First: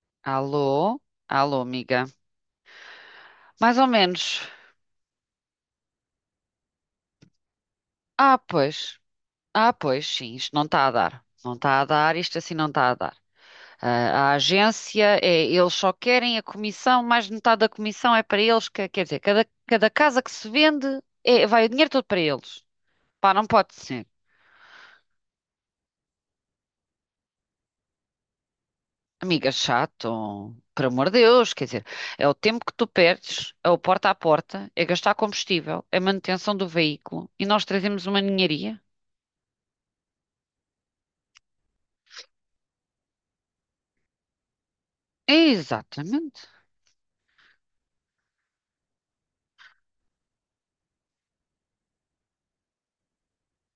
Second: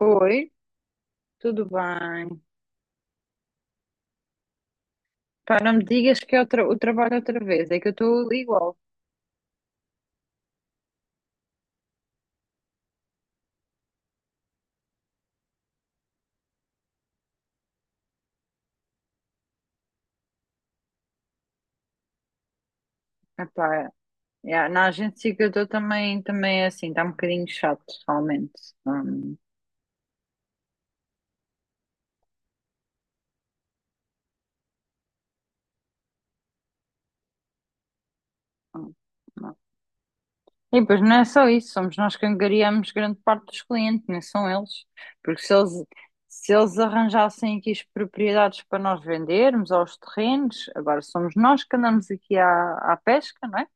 Oi, Alô? Alô, tudo amiga. bem? Mais ou menos. Pá, não me digas que é o trabalho outra vez, é que eu estou Ah, igual. pois. Ah, pois, sim, isto não está a dar. Não está a dar, isto assim não está a dar. Ah, a agência, é, eles só querem a comissão, mais de metade da comissão é para eles. Quer dizer, cada casa que se vende, é, vai o dinheiro todo para eles. Pá, não pode Epá, ser. Na agência que eu estou também é assim, está um bocadinho chato, realmente. Hum, Amiga, chato. Por amor de Deus, quer dizer, é o tempo que tu perdes, é o porta a porta, é gastar combustível, é manutenção do veículo e nós trazemos uma ninharia. hum, hum. E depois não é só isso, somos nós que angariamos grande parte dos clientes, não são eles. Porque se eles, Exatamente. Se eles arranjassem aqui as propriedades para nós vendermos, aos terrenos, agora somos nós que andamos aqui à pesca, não é?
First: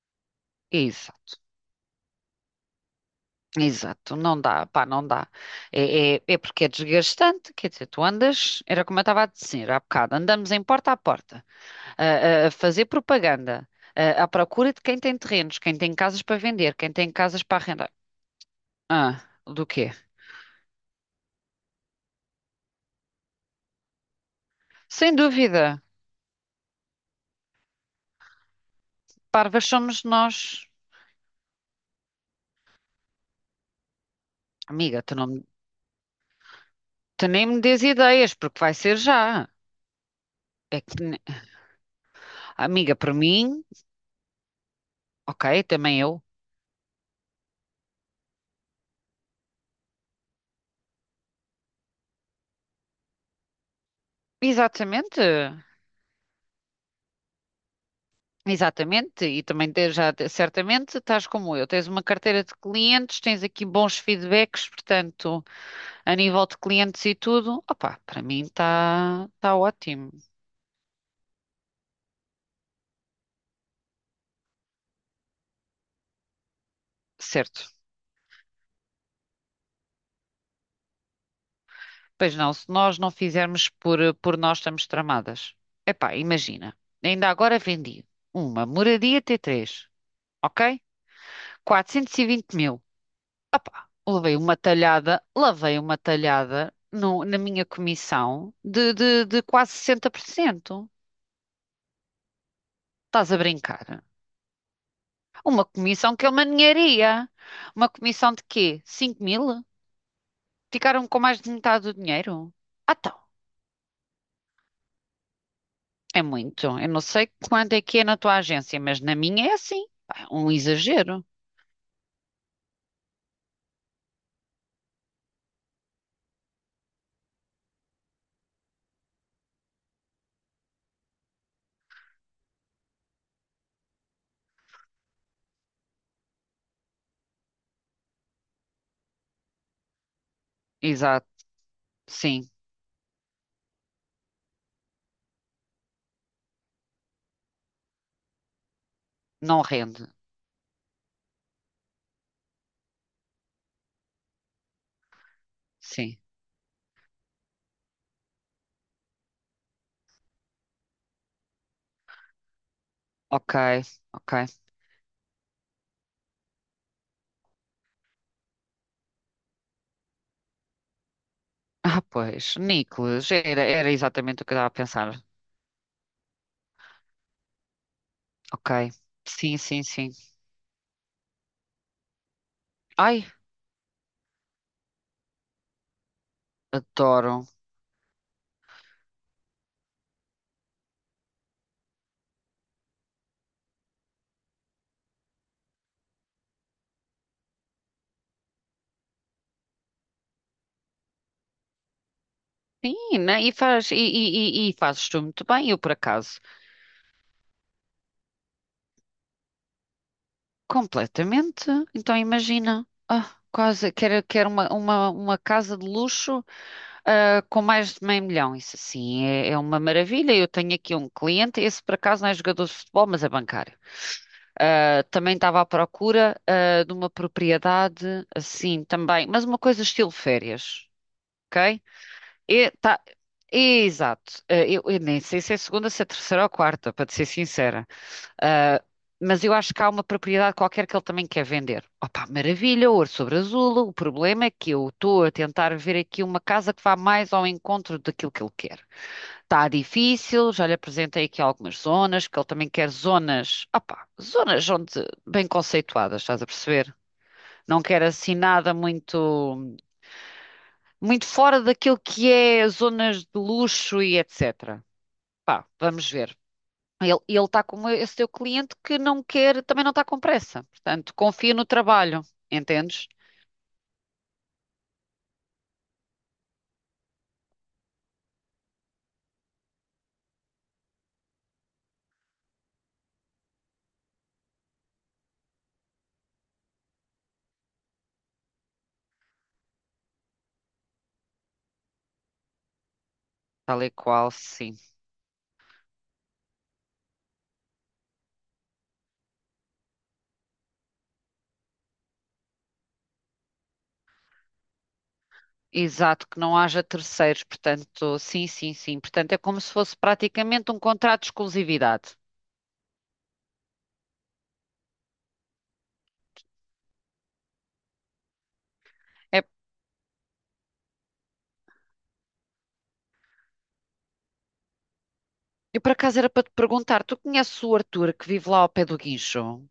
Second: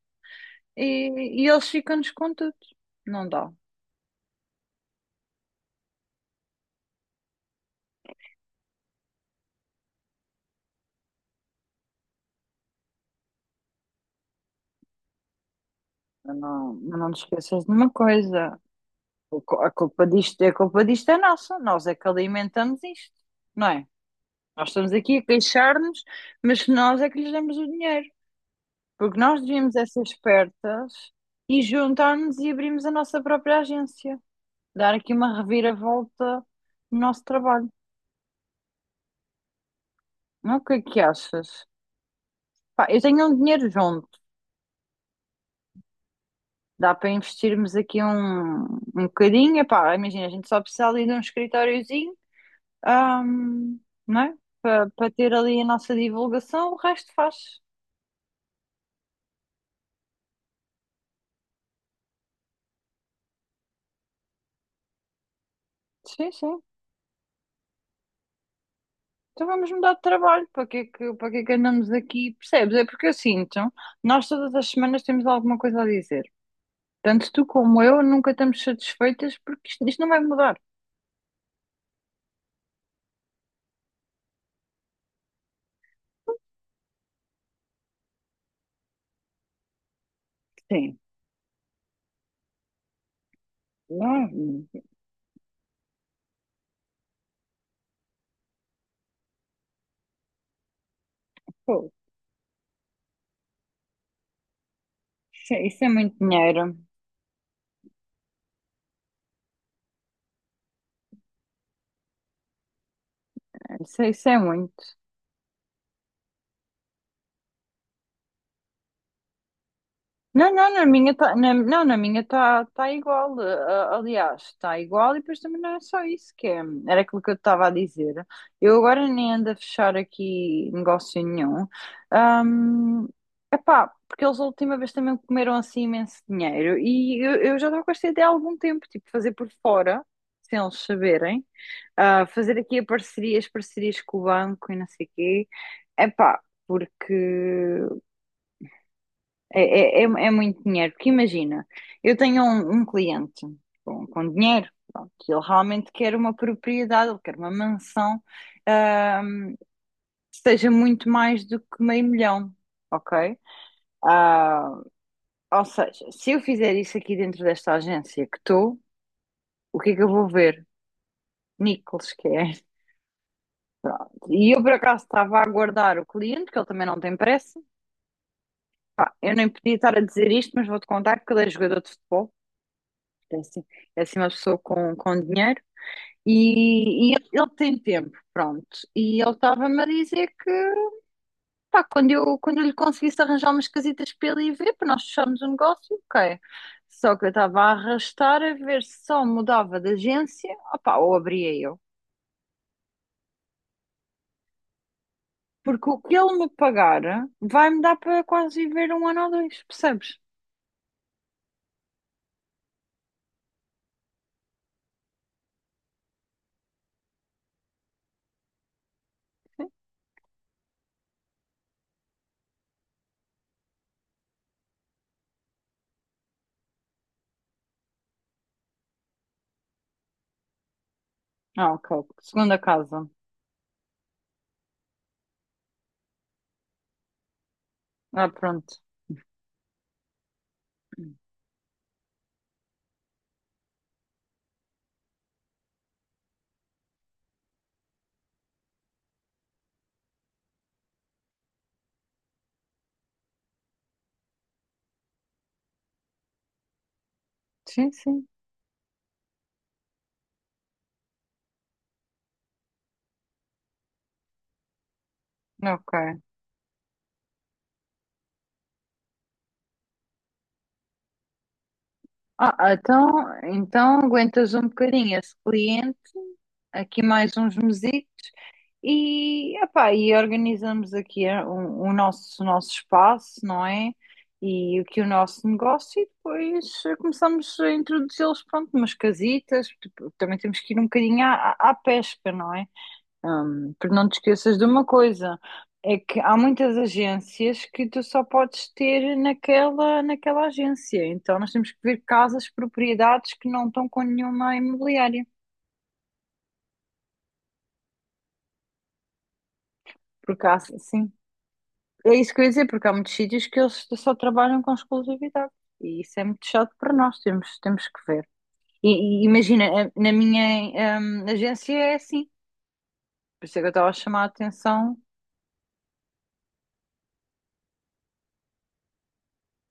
Exato, E eles ficam-nos com tudo. Não dá. exato, não dá, pá, não dá. É porque é desgastante, quer dizer, tu andas, era como eu estava a dizer há bocado, andamos em porta a porta a fazer propaganda, à procura de quem tem terrenos, quem tem casas para vender, quem Mas não tem te casas para esqueças de uma arrendar. coisa. Ah, do quê? A culpa disto é nossa. Nós é que alimentamos isto, não é? Nós estamos Sem aqui a dúvida, queixar-nos, mas nós é que lhes damos o dinheiro. Porque nós parvas devíamos é ser somos nós. espertas e juntar-nos e abrirmos a nossa própria agência. Dar Amiga, aqui uma reviravolta no nosso tu nem me trabalho. dês ideias, porque vai ser já. Não, o que É é que, que ne- achas? Pá, amiga, eu por tenho um mim, dinheiro junto. ok, também eu. Dá para investirmos aqui um bocadinho. Epá, imagina, a gente só precisa ali de um escritóriozinho. Ahm, não é? Para Exatamente. ter ali a nossa divulgação, o resto faz. Exatamente, e também te- já te- certamente estás como eu, tens uma carteira de clientes, tens aqui bons feedbacks, portanto, a Sim, nível de sim. clientes e tudo, opá, para mim está Então tá tá vamos mudar de ótimo, trabalho. Para que é que andamos aqui? Percebes? É porque eu sinto, nós todas as semanas temos alguma coisa a dizer. Tanto tu certo? como eu nunca estamos satisfeitas porque isto não vai mudar. Pois não, se nós não fizermos por nós estamos tramadas. Epá, imagina, ainda agora vendi uma moradia T3, ok? Sim, 420.000. Opá, não, levei uma talhada, lavei uma talhada na minha comissão de quase 60%. pô, Estás a brincar? Uma isso é comissão muito que é uma dinheiro. ninharia. Uma comissão de quê? 5.000? Ficaram com mais de metade do dinheiro? Ah, então, Isso é muito. é muito. Eu não sei quanto é que é na tua agência, mas na minha é assim. Pá, um Não, não, na minha exagero. tá, na, não, Na minha está igual. Aliás, está igual e depois também não é só isso que é. Era aquilo que eu estava a dizer. Eu agora nem ando a fechar aqui negócio nenhum. Ahm, epá, porque eles a última vez também comeram assim imenso dinheiro e eu já estava com esta ideia há algum tempo, tipo, fazer por fora, sem eles Exato, saberem, ah, sim. fazer aqui a parceria, as parcerias com o banco e não sei o quê. Epá, porque Não rende. É muito dinheiro, porque imagina, eu tenho um cliente com dinheiro, pronto, que ele realmente quer Sim. uma propriedade, ele quer uma mansão, ahm, que seja muito mais do que meio milhão, ok? Ok, ok. Ah, ou seja, se eu fizer isso aqui dentro desta agência que estou, o que é que eu vou ver? Ah, Nichols, que é. pois, Nicolas, era, era Pronto. exatamente o que E eu eu estava por a acaso pensar. estava a aguardar o cliente, que ele também não tem pressa. Ok. Pá, eu nem Sim, podia sim, estar a sim. dizer isto, mas vou-te contar que ele é jogador de futebol. Ai, É assim, é assim uma pessoa com dinheiro e adoro. ele tem tempo, pronto. E ele estava-me a dizer que pá, quando eu lhe conseguisse arranjar umas casitas para ele ir ver, para nós fecharmos o negócio, ok. Só que eu estava a arrastar a ver se só mudava de agência, opá, ou abria eu. Sim, né? E faz, e fazes tu muito bem, eu Porque por o que ele acaso. me pagar vai-me dar para quase viver um ano ou dois, percebes? Completamente. Então imagina, quase quer uma casa de luxo, com mais de meio milhão. Isso assim é, é uma maravilha. Eu tenho aqui um cliente, esse por acaso não é jogador de futebol, mas é bancário. Ah, também estava à procura, de uma propriedade assim também, mas uma coisa estilo férias, Ah, ok? ok. Segunda E, tá, casa. exato. Ah, eu nem sei se é segunda, se é terceira ou quarta, para te ser sincera. Ah, pronto. Ah, mas eu acho que há uma propriedade qualquer que ele também quer vender. Opa, maravilha, ouro sobre azul. O problema é que eu estou a tentar ver aqui uma casa que vá mais ao encontro daquilo que ele quer. Está difícil, já lhe apresentei aqui algumas zonas, porque ele também quer zonas, opa, zonas onde bem conceituadas, estás a perceber? Não Sim, quer sim. assim nada muito, muito fora daquilo que é zonas de luxo e etc. Pá, Ok. vamos ver. Ele está com esse teu cliente que não quer, também não está com pressa. Portanto, confia no trabalho, Ah, entendes? então, então aguentas um bocadinho esse cliente, aqui mais uns mesitos e, epá, e organizamos aqui eh, o nosso espaço, não é? E aqui o nosso negócio e depois eh, começamos a introduzi-los, pronto, umas casitas, tipo, também temos que ir um bocadinho à pesca, não é? Tal e Porque não te qual, esqueças de sim. uma coisa, é que há muitas agências que tu só podes ter naquela agência. Então nós temos que ver casas, propriedades que não estão com nenhuma imobiliária. Exato, que não haja terceiros, portanto, sim, sim, sim. Portanto, é como se fosse Porque há, praticamente um sim, contrato de é exclusividade. isso que eu ia dizer, porque há muitos sítios que eles só trabalham com exclusividade. E isso é muito chato para nós, temos, temos que ver. E É, imagina, na minha, agência é assim. Por isso é que eu estava a chamar a atenção. eu por acaso era para te perguntar, tu conheces o Arthur que vive lá ao pé do Guincho?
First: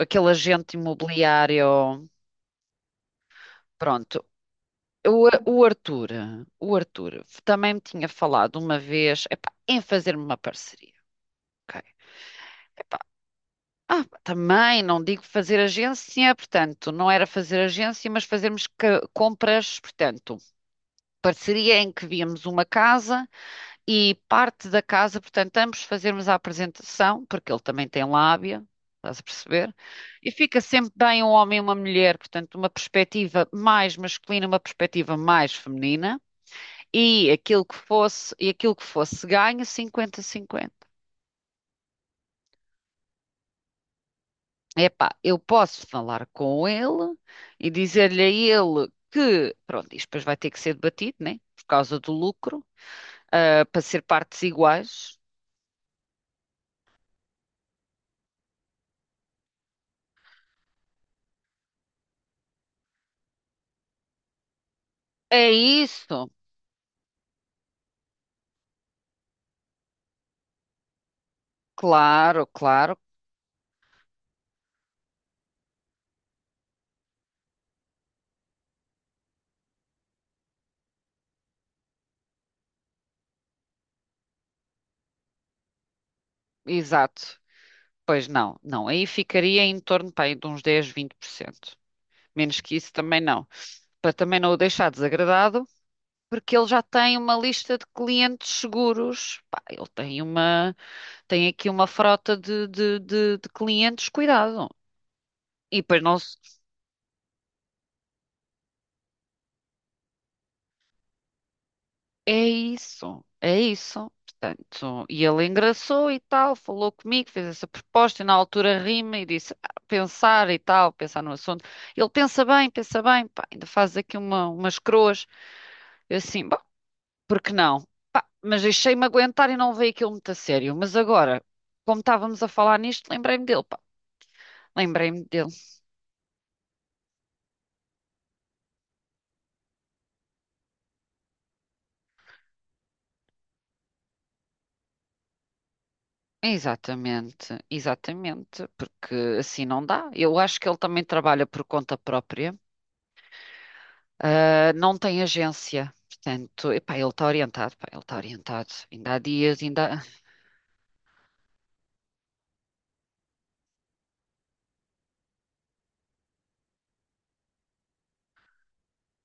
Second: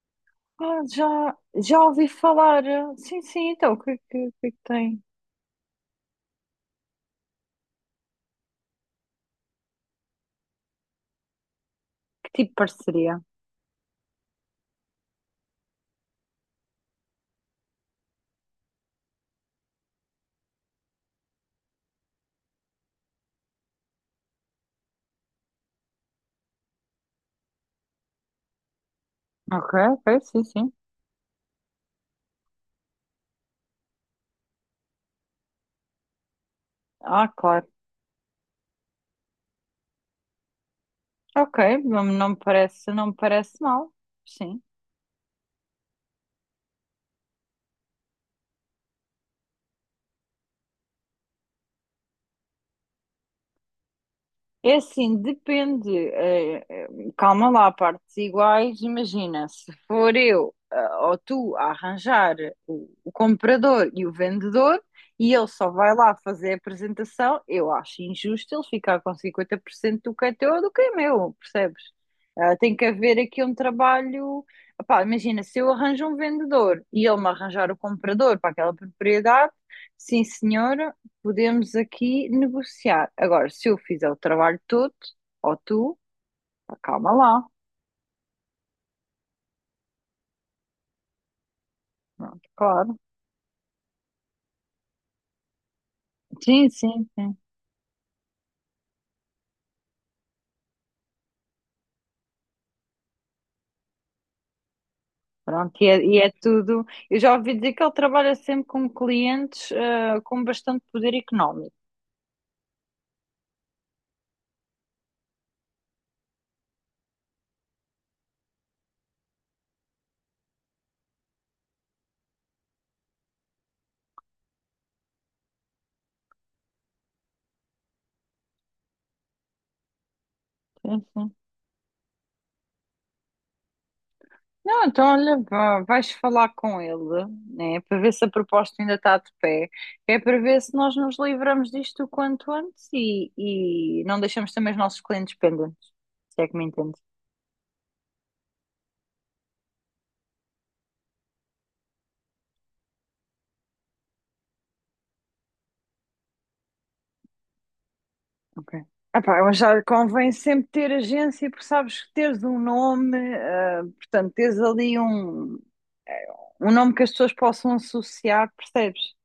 Aquele agente Ah, já, já imobiliário. ouvi falar. Sim, sim, então, Pronto. O que é que tem? O Arthur, o Arthur também me tinha falado uma vez, epá, em fazer-me uma parceria, ok? Que tipo de parceria? Ah, também não digo fazer agência, portanto, não era fazer agência, mas fazermos compras, portanto, parceria em que víamos uma casa e parte da casa, portanto, ambos fazermos a apresentação, porque ele também tem lábia, estás a Ok, perceber? ok, E sim, fica sim. sempre bem um homem e uma mulher, portanto, uma perspectiva mais masculina, uma perspectiva mais feminina, Ah, e aquilo claro. que fosse, e aquilo que fosse ganho, 50-50. Ok, não, não me parece, não me parece mal. Sim. Epá, eu posso falar com ele e dizer-lhe a ele que, pronto, isto depois vai ter que ser debatido, né? Por causa do lucro, para ser partes É iguais. assim, depende. Calma lá, partes iguais. Imagina, se for eu ah, ou tu a arranjar o comprador e o vendedor e ele É só vai lá isso? fazer a apresentação, eu acho injusto ele ficar com 50% do que é teu ou do que é meu, percebes? Claro, Ah, tem que claro, haver aqui um trabalho. Epá, imagina, se eu arranjo um vendedor e ele me arranjar o comprador para aquela propriedade, sim senhor, podemos aqui negociar. Agora, se eu fizer o trabalho todo, ou tu, calma exato. lá. Pois não, não, aí ficaria em torno, pá, aí de uns 10, 20%. Pronto, Menos que isso claro. também não. Para também não o deixar desagradado, porque ele Sim, já sim, tem uma sim. lista de clientes seguros. Pá, ele tem uma, tem aqui uma frota de clientes, cuidado. Pronto, E depois e nós. é tudo. Eu já ouvi dizer que ele trabalha sempre com clientes, ah, com bastante poder económico. É isso, é isso. Portanto, e ele engraçou e tal, falou comigo, fez essa proposta e na altura rima e disse "Ah, pensar e tal, pensar no assunto. Ele pensa bem, pá, ainda faz aqui uma, umas croas. Eu assim, bom, por que não? Pá, mas deixei-me aguentar e não levei aquilo muito a sério. Mas Sim, sim. agora, como estávamos a falar nisto, lembrei-me dele, pá. Não, então Lembrei-me olha, dele. Vais falar com ele, né, para ver se a proposta ainda está de pé, é para ver se nós nos livramos disto o quanto antes e não deixamos também os nossos clientes pendentes, se é que me entendes. Exatamente, exatamente, porque assim não dá. Eu acho que ele também trabalha por conta própria. Ah, não tem agência. Portanto, epá, ele está orientado, pá, ele está orientado. Ok. Ainda há Epá, eu dias, já ainda. Há- convém sempre ter agência, porque sabes que teres um nome, ah, portanto, teres ali um nome que as pessoas possam associar, percebes?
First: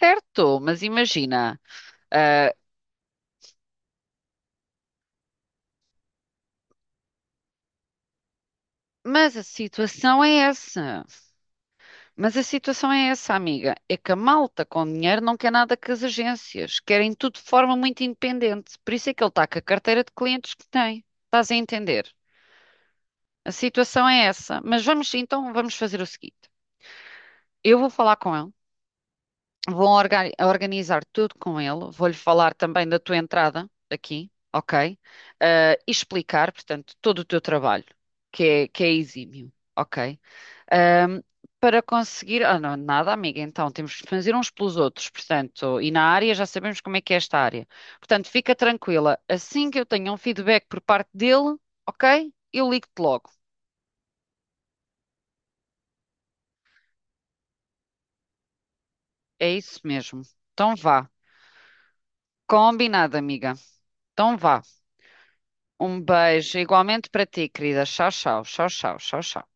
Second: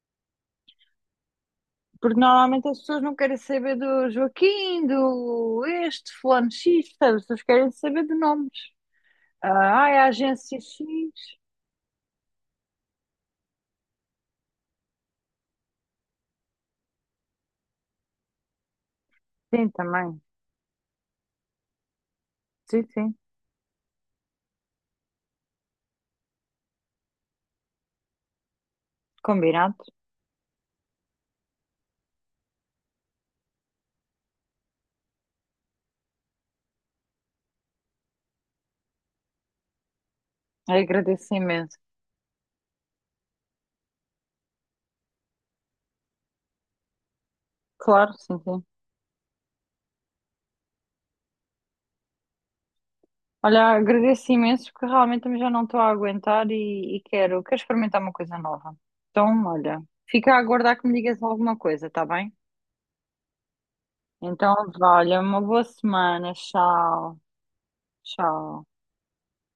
Certo, mas imagina. Porque ah, normalmente as pessoas não querem saber do Joaquim, do este, fulano X, percebes? As pessoas querem saber de nomes. mas a Ah, ai, a situação é agência X. essa. Mas a situação é essa, amiga. É que a malta com dinheiro não quer nada com as agências. Querem tudo de forma muito independente. Por isso é que ele está com a Sim, carteira de também. clientes que tem. Estás a entender? Sim, sim. A situação é essa. Mas vamos, então, vamos fazer o seguinte. Eu vou falar com ele. Combinado. Organizar tudo com ele. Vou-lhe falar também da tua entrada aqui, ok? Ah, e explicar, portanto, todo o teu trabalho, que é exímio, ok? Ahm, Agradeço imenso. Para conseguir. Ah, não, nada, amiga, então temos que fazer uns pelos outros, portanto, e na área já sabemos como é que é esta área. Claro, Portanto, sim, fica sim. tranquila. Assim que eu tenha um feedback por parte dele, ok? Eu ligo-te logo. Olha, agradeço imenso porque realmente também já não estou a aguentar e quero, quero experimentar uma coisa nova. Então, É isso olha, mesmo. fica a Então aguardar que me vá. digas alguma coisa, tá bem? Combinado, amiga. Então Então, vá. vá, olha, uma boa Um semana. beijo igualmente Tchau, para ti, querida. Tchau, tchau, tchau. tchau, tchau, tchau, tchau.